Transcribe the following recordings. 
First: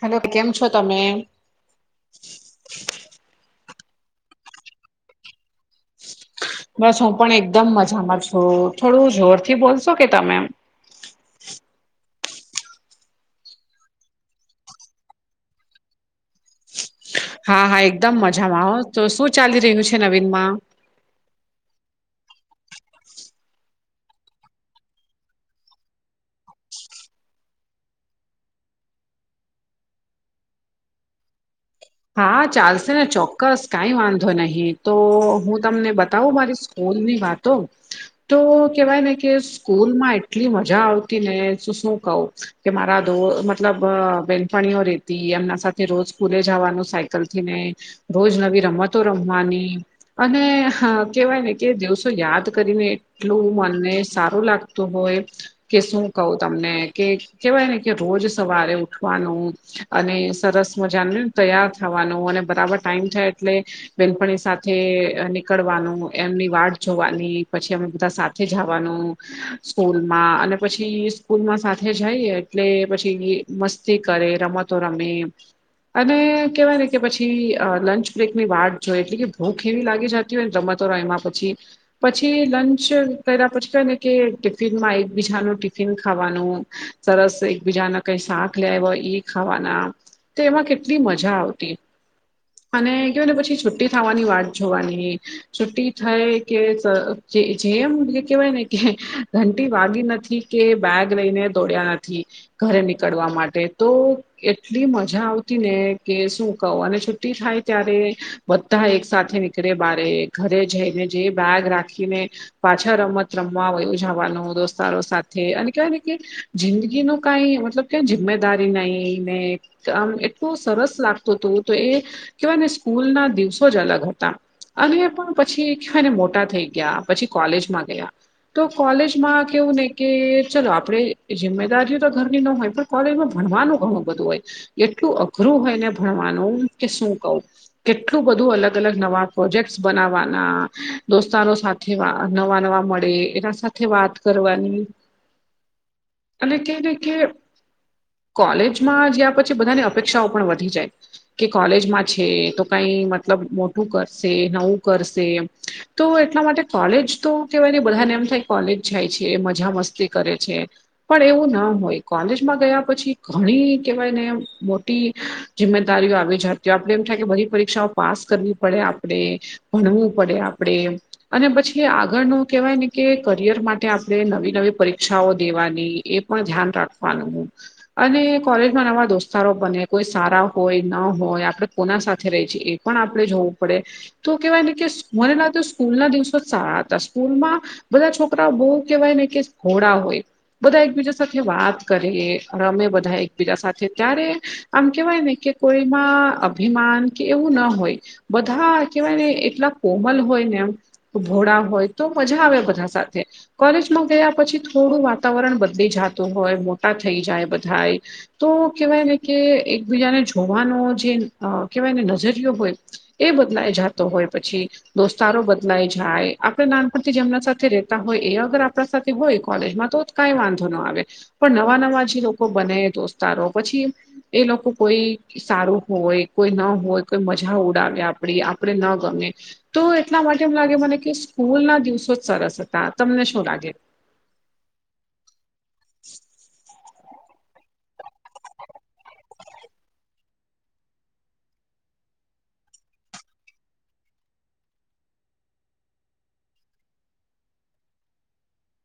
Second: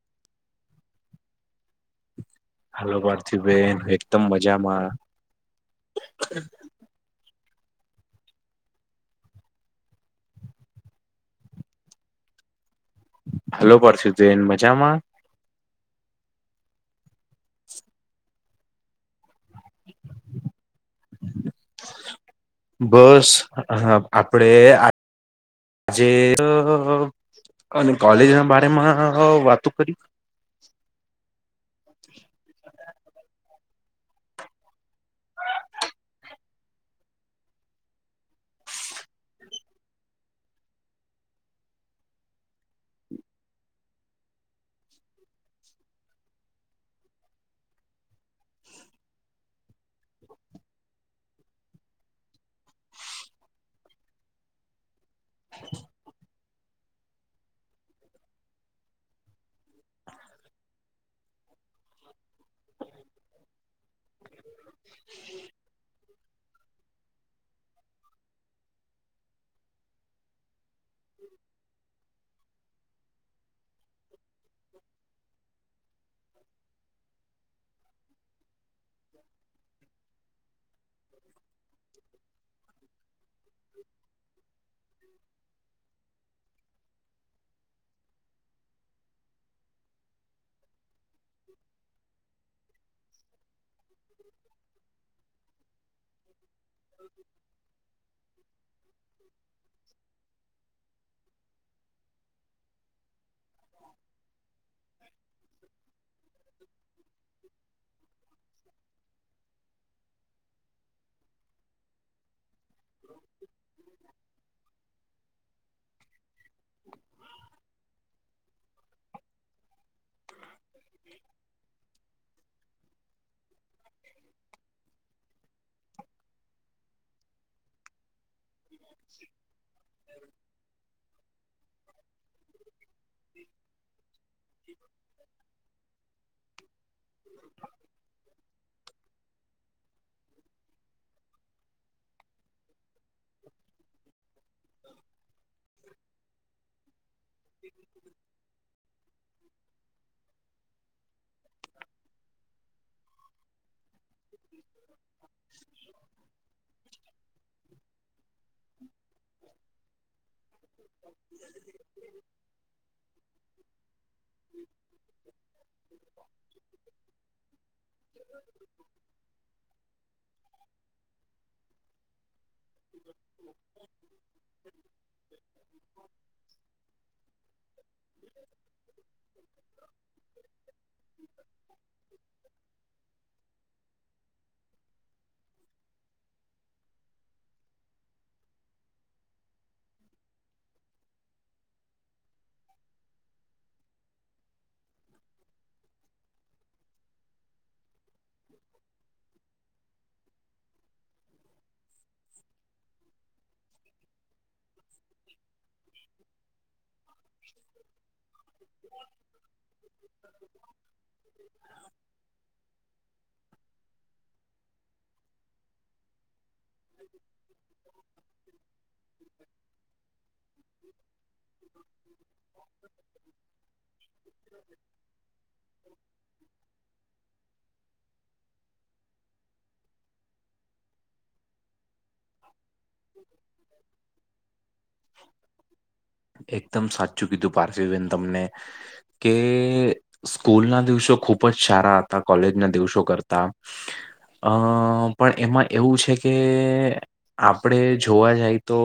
Hello કેમ છો તમે? હાલો પાર્થિવબેન એકદમ મજામાં. બસ હું પણ એકદમ મજામાં છું થોડું જોર થી બોલશો કે તમે. હલો [unintelligible] મજામા? હા હા એકદમ મજામાં આવો તો શું ચાલી રહ્યું છે નવીન માં? બસ આપડે આ આજે અને કોલેજ ના બારે માં વાતો કરી હા ચાલશે ને ચોક્કસ કાંઈ વાંધો નહી તો હું તમને બતાવું મારી સ્કૂલની વાત તો. તો કેવાય ને કે સ્કૂલમાં એટલી મજા આવતી ને તો શું કહ. કે મારા દો મતલબ બેનપણીઓ રેતી એમના સાથે રોજ સ્કૂલે જવાનું સાયકલ થી ને રોજ નવી રમતો રમવાની. અને કેવાય ને કે દિવસો યાદ કરીને. એટલું મને સારું લાગતું હોય, કે શું કઉ! તમને કે, કેહેવાય ને કે રોજ સવારે ઉઠવાનું. અને સરસ મજાનુ તૈયાર થવાનું અને બરાબર ટાઈમ થાય. એટલે બેનપણી સાથે નીકળવાનું, એમની વાટ જોવાની, પછી અમે બધા સાથે જવાનું. સ્કૂલમાં, અને પછી સ્કૂલમાં સાથે જાઈએ એટલે પછી મસ્તી કરે, રમતો રમે અને કેવાય કે પછી, લંચ બ્રેક ની વાટ જો એટલે કે, ભૂખ એવી લાગી જતી હોય ને, રમતો રયમા પછી પછી લંચ કર્યા પછી કય ને કે, ટિફિનમાં એકબીજાનું ટિફિન ખાવાનું સરસ એકબીજાને કઈ શાક લઇ આવ્યા હોય, એ ખાવાના. તો એમાં કેટલી મજા મજા આવતી. અને કેવાય ને પછી છુ્ટી થવાની વાટ જોવાની. છુટ્ટી થાય કે, જે જેમ એમ કેવાય ને કે ઘંટી વાગી નથી કે, બેગ લઈને દોડ્યા નથી. ઘરે નીકળવા માટે. તો એટલી મજા આવતી ને! કે શું કહુ અને છુ્ટી થાય ત્યારે, બધા એક સાથે નીકળે બારે ઘરે જઈને, જે બેગ રાખીને. પાછા રમત રમવા વયું જવાનું દોસ્તારો સાથે. અને કેવાય ને કે, જિંદગીનુ કાંઈ મતલબ કે જિમ્મેદારી નઈ. ને આમ એટલું સરસ લાગતું હતું. તો એ કહેવાયને કે સ્કૂલ ના દિવસો જ અલગ હતા. અને પણ પછી, કેવાયને મોટા થઈ ગયા પછી કોલેજમાં ગયા. તો કોલેજમાં કેવું ને કે, ચલો આપણે જિમ્મેદારીઓ તો ઘરની નો હોય પણ કોલેજમાં ભણવાનું ઘણું બધું હોય. એટલું અઘ અઘરું હોયને ભણવાનું કે, શું કવ કેટલું બધું અલગ-અલગ નવા પ્રોજેક્ટ્સ બનાવાના. દોસ્તારો સાથે નવા નવા મળ દે એના સાથે વાત કરવાની. અને કેને કે કોલેજમાં જયાં પછી બધાને અપેક્ષાઓ પણ વધી જાય. કે, કોલેજમાં છે તો કઈ મતલબ મોટું કરશે નવું કરશે. તો એટલા માટે કોલેજ તો કેવાય ને, બધાને એમ થાય કોલેજ જાય છે મજા મસ્તી કરે છે. પણ એવું ના હોય. કોલેજમાં ગયા પછી ઘણી કેવાય ને એમ ટી જિમ્મેદારીઓ આવી જાય. ત્યાં આપને એવુ થાય કે બધી પરીક્ષાઓ પાસ કરવી પડે આપડે ભણવું પડે આપડે અને પછી આગળનું કેવાય ને કે, કરિયર માટે આપણે નવી-નવી પરીક્ષાઓ દેવાની. એ પણ ધ્યાન રાખવાનું. અને કોલેજમાં નવા દોસ્તારો બને કોઈ સારા હોય ન હોય. આપડે કોના સાથે રહી છે. એ પણ આપડે જોવું પડે. તો કેવાય ને કે, મને લાગતુ સ્કૂલના દિવસો જ સારા હતા સ્કૂલમાં બધા છોકરાઓ બહુ કેવાય ને કે, ભોડા હોય. બધા એકબીજા સાથે વાત કરે અને અમે બધા એકબીજા સાથે ત્યારે આમ કેવાય ને કે, કોઈમાં અભિમાન કે એવું ન હોય. બધા કેવાય ને એટલા કોમલ હોય ને! એમ ભોળા હોય તો, મજા આવે બધા સાથે. કોલેજમાં ગયા પછી થોડું વાતાવરણ બદલી જાતું હોય. મોટા થઈ જાય બધા એ. તો કેવાય ને કે, એકબીજાને જોવાનો જે કેવાય ને નજરિયો હોય, એ બદલાય જાતો હોય પછી દોસ્તારો બદલાય જાય આપણે નાનપણથી જેમના સાથે રહેેતા હોય એ અગર આપણા સાથે હોય કોલેજમાં તો કાંઈ વાંધો ન આવે. પણ નવા નવા જે લોકો બને દોસ્તારો પછી એ લોકો કોઈ સારું હોય, કે કોઈ ન હોય તો કોઈ મજા ઉડાવે આપડી, આપડે ન ગમે. તો એટલા માટે એમ લાગે મને કે સ્કૂલ ના દિવસો જ સરસ હતા. તમને શું લાગે? એકદમ સાચું કીધું પાર્સીબેન તમને. કે... સ્કૂલ ના દિવસો ખુબ જ સારા હતા કોલેજના દિવસો કરતા. અહ પણ એમાં એવું છે કે. આપણે જોવા જઈ તો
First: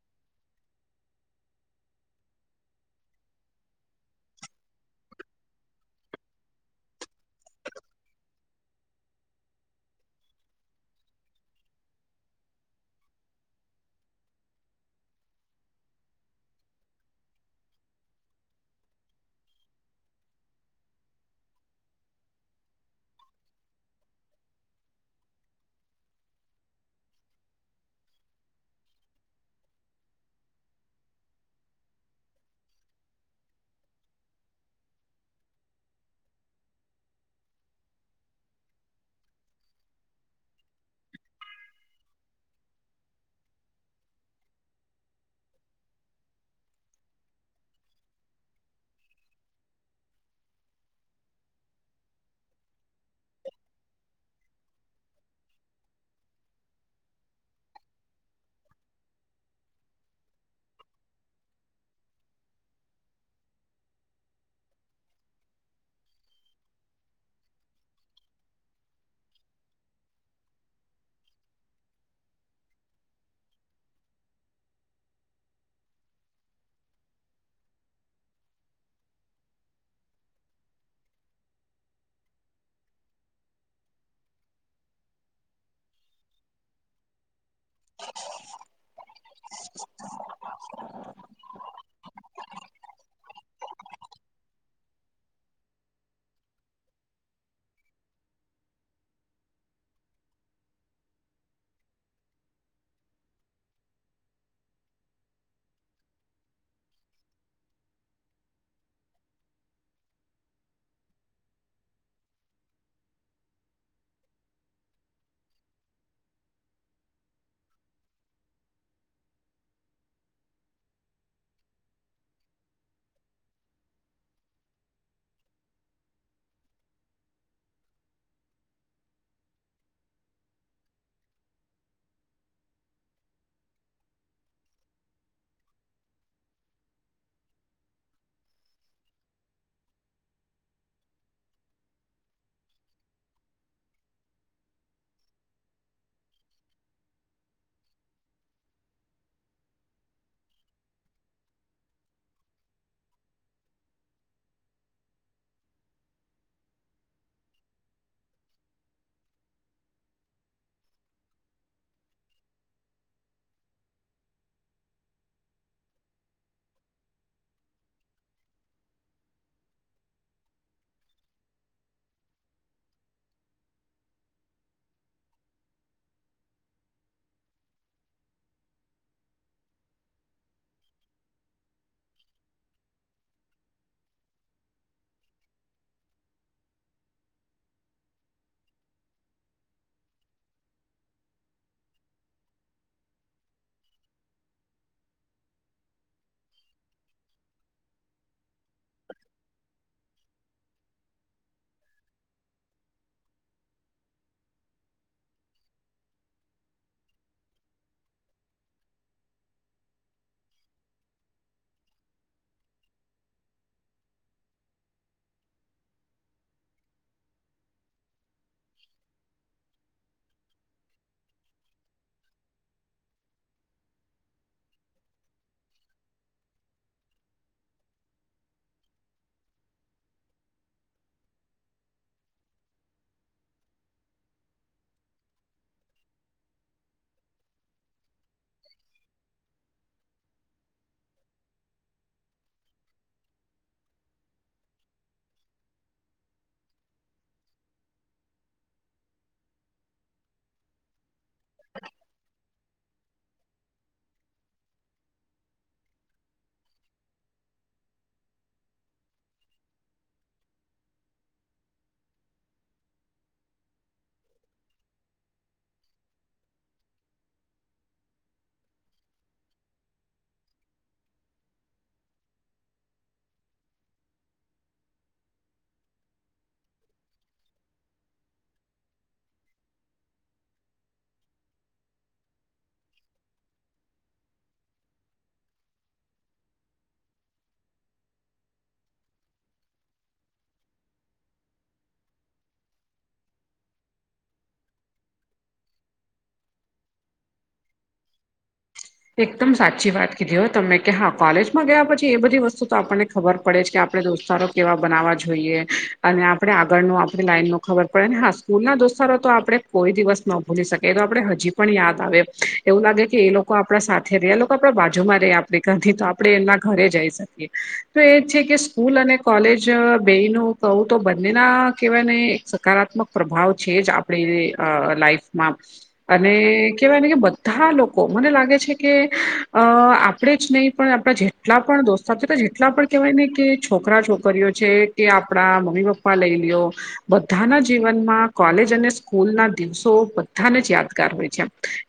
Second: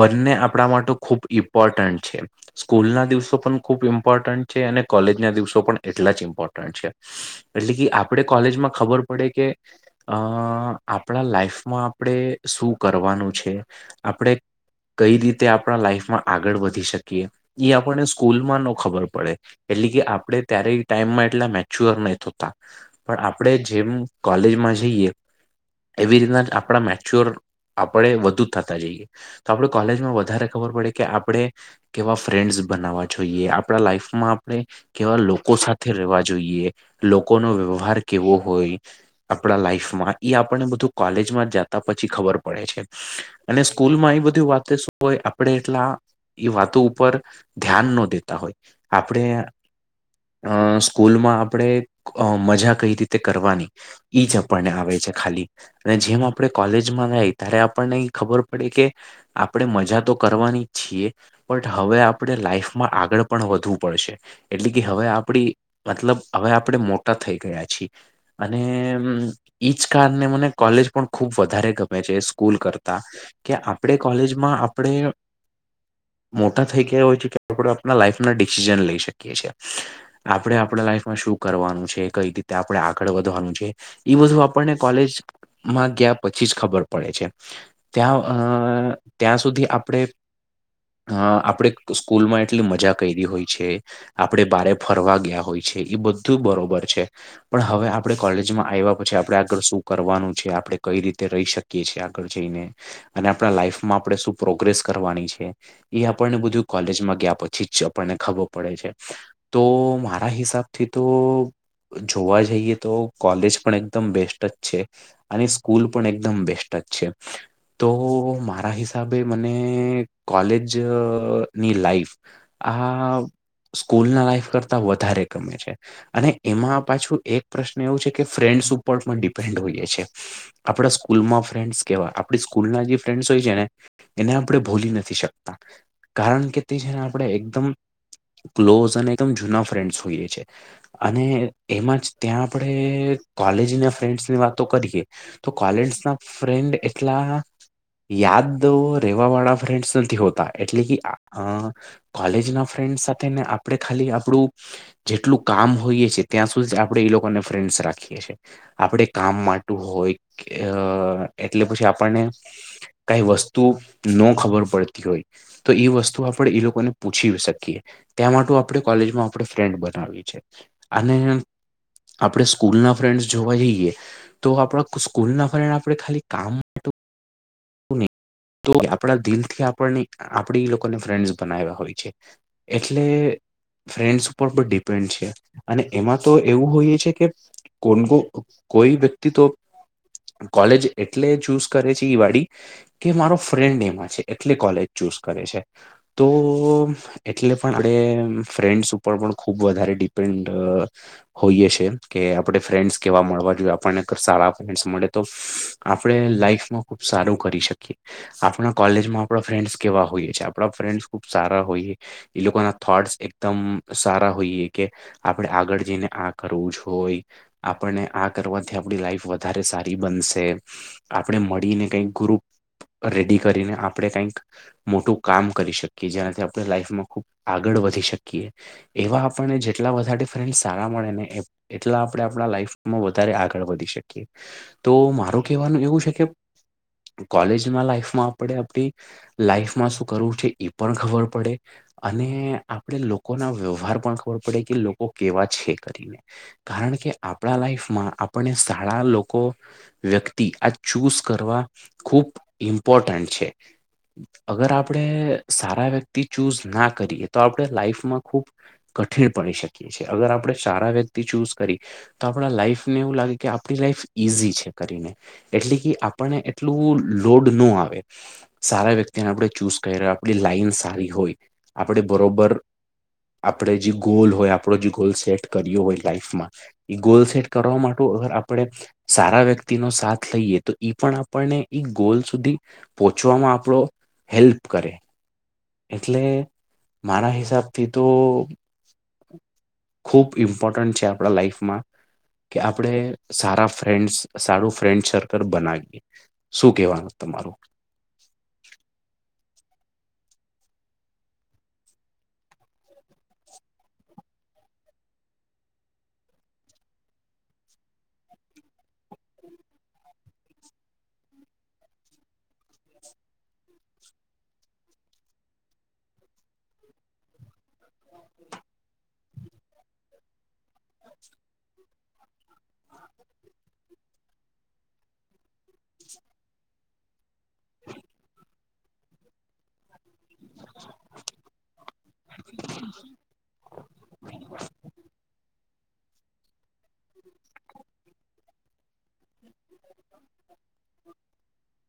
બંને આપણા માટે ખૂબ ઇમ્પોર્ટન્ટ છે. સ્કૂલના દિવસો પણ ખૂબ ઇમ્પોર્ટન્ટ છે અને કોલેજના દિવસો પણ એટલા જ ઇમ્પોર્ટન્ટ છે. એટલે કે આપણે કોલેજમાં ખબર પડે કે અ આપણા લાઈફમાં. આપણે શું કરવાનું છે આપણે કઈ રીતે આપણા લાઈફમાં આગળ વધી શકીએ ઈ આપણને સ્કૂલમાં નો ખબર પડે. એટલે કે આપણે ત્યારે ટાઈમમાં એટલા મેચ્ય્યોર નહ થતા. પણ આપણેે જેમ કોલેજમાં જઈએ એવી રીતના. આપણા મેચ્યોર આપણે વધુ થતા જઈએ. તો આપણે કોલેજમાં વધારે ખબર પડે કે આપણે. કેવા ફ્રેન્ડસ બનાવવા જોઈએ આપણા લાઈફમાં આપણે. કેવા લોકો સાથે રહેવા જોઈએ લોકોનો વ્યવહાર કેવો હોય. આપણા લાઈફમાં એ આપણને બધું કોલેજ માં જા. પછી ખબર પડે છે અને સ્કૂલ માં એ બધી વાતે શું હોય આપણેે એટલા. એ વાતો ઉપર ધ્યાન ન દેતા હોય આપણે. અ સ્કૂલમાં આપણે મજા કઈ રીતે કરવાની. ઈ જ આપણને આવે છે ખાલી અને જેમ આપણે કોલેજમાં રાય ત્યારે આપણને એ ખબર પડે કે આપણે મજા તો કરવાની જ છીએ. બટ હવે આપણે લાઈફમાં આગળ પણ વધવું પડશે. એટલે કે હવે આપડી મતલબ હવે આપણે મોટા થઈ ગયા છીએ. અને ઈજ કારણે મને કોલેજ. પણ ખૂબ વધારે ગમે છે સ્કૂલ કરતા કે આપણે કોલેજમાં આપડે મોટા થઈ ગયા હોય છે કે આપણે આપણા લાઈફના ડિસિઝન લઈ શકીએ છીએ. આપડણે આપણા લાઈફમાં શું કરવાનું છે કઈ રીતે આપણે આગળ વધવાનું છે. ઈ બધુ આપણને કોલેજ માં ગયા પછી જ ખબર. પડે છે ત્યાં અ ત્યાં સુધી આપણે. હ આપડણે સ્કૂલમાં એટલી મજા કરી હોય છે આપડે બારે. ફરવા ગયા હોય છે એ બધું બરોબર છે. પણ હવે આપડે કોલેજમાં આવ્યા પછી આપડે આગળ શું કરવાનું. આપડે કઈ રીતે રહી શકીએ છીએ આગળ જઈને. અને આપણા લાઈફમાં આપણે શું પ્રોગ્રેસ કરવાની છે. એ આપણને બધું કોલેજમાં ગયા પછી જ આપણને ખબર પડે છે. તો મારા હિસાબથી તો. જોવા જઈએ તો કોલેજ પણ એકદમ બેસ્ટ જ છે. અને સ્કૂલ પણ એકદમ બેસ્ટ જ છે. તો મારા હિસાબે મને કોલેજ ની લાઈફ. આ સ્કૂલ ના લાઈફ કરતા વધારે ગમે છે. અને એમાં પાછું એક પ્રશ્ન એવું છે કે ફ્રેન્ડ ઉપર્ટમાં ડિપેન્ડ હોઈએાય. આપડા સ્કૂલમાં ફન્ડ કેવા આપ સ્કૂલ ના જે ફ્રેન્ડસ હોય છે ને. એને આપણે ભૂલી નથી શકતા કારણ કે તે છે ને આપણે એકદમ. ક્લોઝ અને એકદમ જૂના ફ્રેન્ડ્સ હોય છે. અને એમાં જ ત્યાં આપણે કોલેજના ફ્રેન્ડસની વાત. તો કરીએ તો કોલેજ ના ફન્ડ એટલા. યાદ રેવા વાળા ફ્રેન્ડસ નથી હોતા એટલે કે. કોલેજ ના ફ્રેન્ડ સાથે ને આપડણે ખાલી આપણું. જેટલું કામ હોઈએ છે ત્યાં સુધી આપણે એ લોકોને ફ્રેન્ડસ રાખીએ છએ આપણે. કામ માટેું હોય અ એટલે પછી આપણને. કઈ વસ્તુ નો ખબર પડતી હોય. તો એ વસ્તુ આપડણે એ લોકોને પૂછી શકીએ. ત્યાં માટે આપણે કોલેજમાં આપણે ફ્રેન્ડ બનાવી છે અને આપણે સ્કૂલ ના ફ્રેન્ડસ જોવા જઈએ તો આપણા સ્કૂલ ના ફ્રેન્ડ આપણે ખાલી કામ. માટે તો આપણા દિલથી આપ આપડી ઈ લોકોને ફ્રેન્ડસ બનાવ્યા હોય છે. એટલે. ફ્રેન્ડસ ઉપર પણ ડિપેન્ડ છે અને એમાં તો એવું હોઈએ છે કે કોન કોઈ વ્યક્તિ તો કોલેજ એટલે ચુઝ કરે છે એઈ વાળી કે મારો ફ્રેન્ડ એમાં છે એટલે કોલેજ ચૂઝ કરે છે તો. એટલે પણ આપડે ફ્રેન્ડસ ઉપર પણ ખુબ વધારે ડિપેન્ડ હોઈએ છે કે આપણે ફ્રેન્ડસ કેવા મળવા જોઈએ આપણને સારા ફ્રેન્ડસ મળે તો આપણે લાઈફમાં ખુબ સારું કરી શકીએ. આપણા કોલેજમાં આપણા ફ્રેન્ડસ કેવા હોઈએ આપણા ફ્રેન્ડસ ખુબ સારા હોઈએ. એ લોકો ના થોટ્સ એકદમ સારા હોઈએ કે. આપડણે આગળ જઈને આ કરવું જો હોય. આપણને આ કરવાથી આપડી લાઈફ વધારે સારી બનશે આપણે મળીને કઈક ગ્રુપ રેડી કરીને આપણેે કઈક મોટું કામ કરી શકીએ જેનાથી આપણે લાઈફમાં ખુબ આગળ વધી શકીએ. એવા આપણને જેટલા બારે ડ ફ્રેન્ સારા મળે ને. એટલા આપણે આપણા લાઈફમાં વધારે આગળ વધી શકીએ તો મારું કહેવાનું એવું છે કે કોલેજમાં લાઈફમાં આપડે આપડી લાઈફમાં શું કરવું છે એ પણ ખબર પડે અને આપણેે લોકો ના વ્યવહાર પણ ખબર પડે કે લોકો કેવા છે કરીને કારણ કે આપણા લાઈફમાં આપણને સારા લોકો વ્યક્તિ આ ચૂઝ કરવા ખૂબ ઇમ્પોર્ટન્ટ છે. અગર આપણે સારા વ્યક્તિ ચૂઝ ના કરીએ તો આપણે લાઈફમાં ખુબ. કઠિણ પડી શકીએ છીએ અગર આપણે સારા વ્યક્તિ ચૂઝ કરી. તો આપણા લાઈફને એવું લાગે કે આપણી લાઈફ ઈઝી છે કરીને એટલે કે આપને એટલું લોડ ન આવે. સારા વ્યક્તિને આપણે ચૂઝ કરી રહ્યો આપડી લાઈન સારી હોય આપડે બરોબર આપણે જે ગોલ હોય આપણો જે ગોલ સેટ કર્યો હોય લાઈફમાં એ ગોલ સેટ કરવા માટે અગર આપણે સારા વ્યક્તિનો સાથ લઈએ તો ઈ પણ આપણને એઈ ગોલ સુધી પહોંચવામાં આપણો હેલ્પ કરે. એટલે મારા હિસાબથી તો ખૂબ ઇમ્પોર્ટન્ટ છે આપણા લાઈફમાં. કે આપણેે સારા ફ્રેન્ડ સારું ફ્રેન્ડ સર્કલ બનાવીએ. શું કેવાનું તમારું? એકદમ સાચી વાત કીધી હોય તમે કે હા કોલેજમાં ગયા પછી એ બધી વસ્તુ તો આપણને ખબર પડે છે કે આપડણે દોસ્તારો કેવા બનાવા જોઈએ અને આપડણે આગળનો આપણે લાઈનો ખબર પડેને હ સ્કૂલ ના દોસ્તારો તો આપડણે કોઈ દિવસ ન ભૂલી શકીએ એ તો આપડે હજી પણ યાદ આવે એવું લાગે કે એ લોકો લોકો આપણા સાથે રહ્યા લોકો આપણા બાજુ માં રહે આપણેથી તો આપડણે એમના ઘરે જઈ શકીએ તો એ જ છે કે સ્કૂલ અને કોલેજ બેનું કહું તો બંનેના કહેવાય ને સકારાત્મક પ્રભાવ છે જ આપણી લાઈફમાં અને કેહેવાય ને કે બધા લોકો મને લાગે છે કે અ આપ આપણે જ નહીં પણ આપણા જેટલા પણ દોસ્તા છે જેટલા પણ કહેવાય ને કે છોકરા છોકરીઓ છે. કે આપણા મમ્મી પપ્પા લઈ લ્યો બધાના જીવનમાં કોલેજ અને સ્કૂલ ના દિવસો બધાને યાદગાર હોય છે.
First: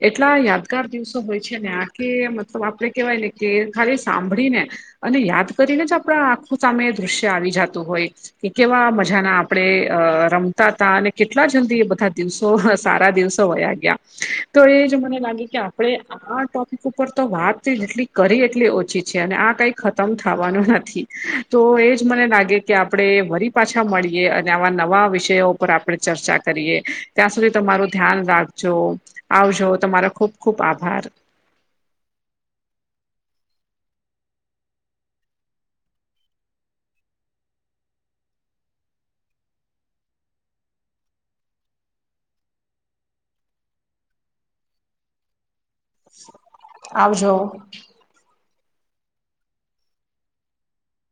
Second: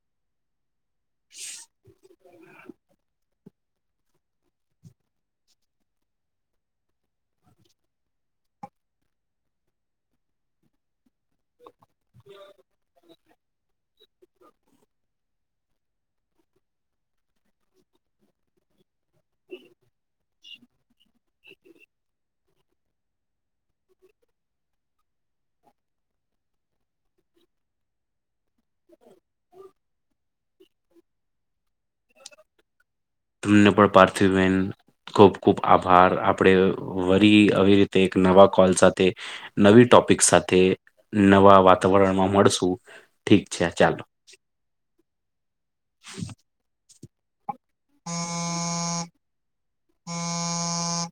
એટલા યાદગાર દિવસો હોય છે ને આ કે મતલબ આપણે કેહેવાય ને કે ખાલી સાંભળી ને અને યાદ કરીને જ આપણા આખું સામે દ્રશ્ય આવી જતું હોય. કે કેવા મજાના આપડે અ રમતા હતા અને કેટલા જલ્દી એ બધા દિવસો સારા દિવસો વયા ગયા તો એ જો મને લાગે કે આપણે આ ટોપિક ઉપર તો વાત જેટલી કરી એટલી ઓછી છે અને આ કઈ ખતમ થવાનું નથી. તો એજ મને લાગે કે આપડે વડી પાછા મળીએ અને આવા નવા વિષયો ઉપર આપણે ચર્ચા કરીએ ત્યાં સુધી તમારું ધ્યાન રાખ જો આવજો તમારો ખુબ ખુબ આભાર. તમને પણ પાર્થિવન. ખૂબ ખુબ આભાર આપણેે વડી આવી રીતે એક નવા કોલ સાથે નવી ટોપિક સાથે નવા વાતાવરણમાં મળશું ઠીક છે, ચાલો. આવજો. હ હ [unintelligible]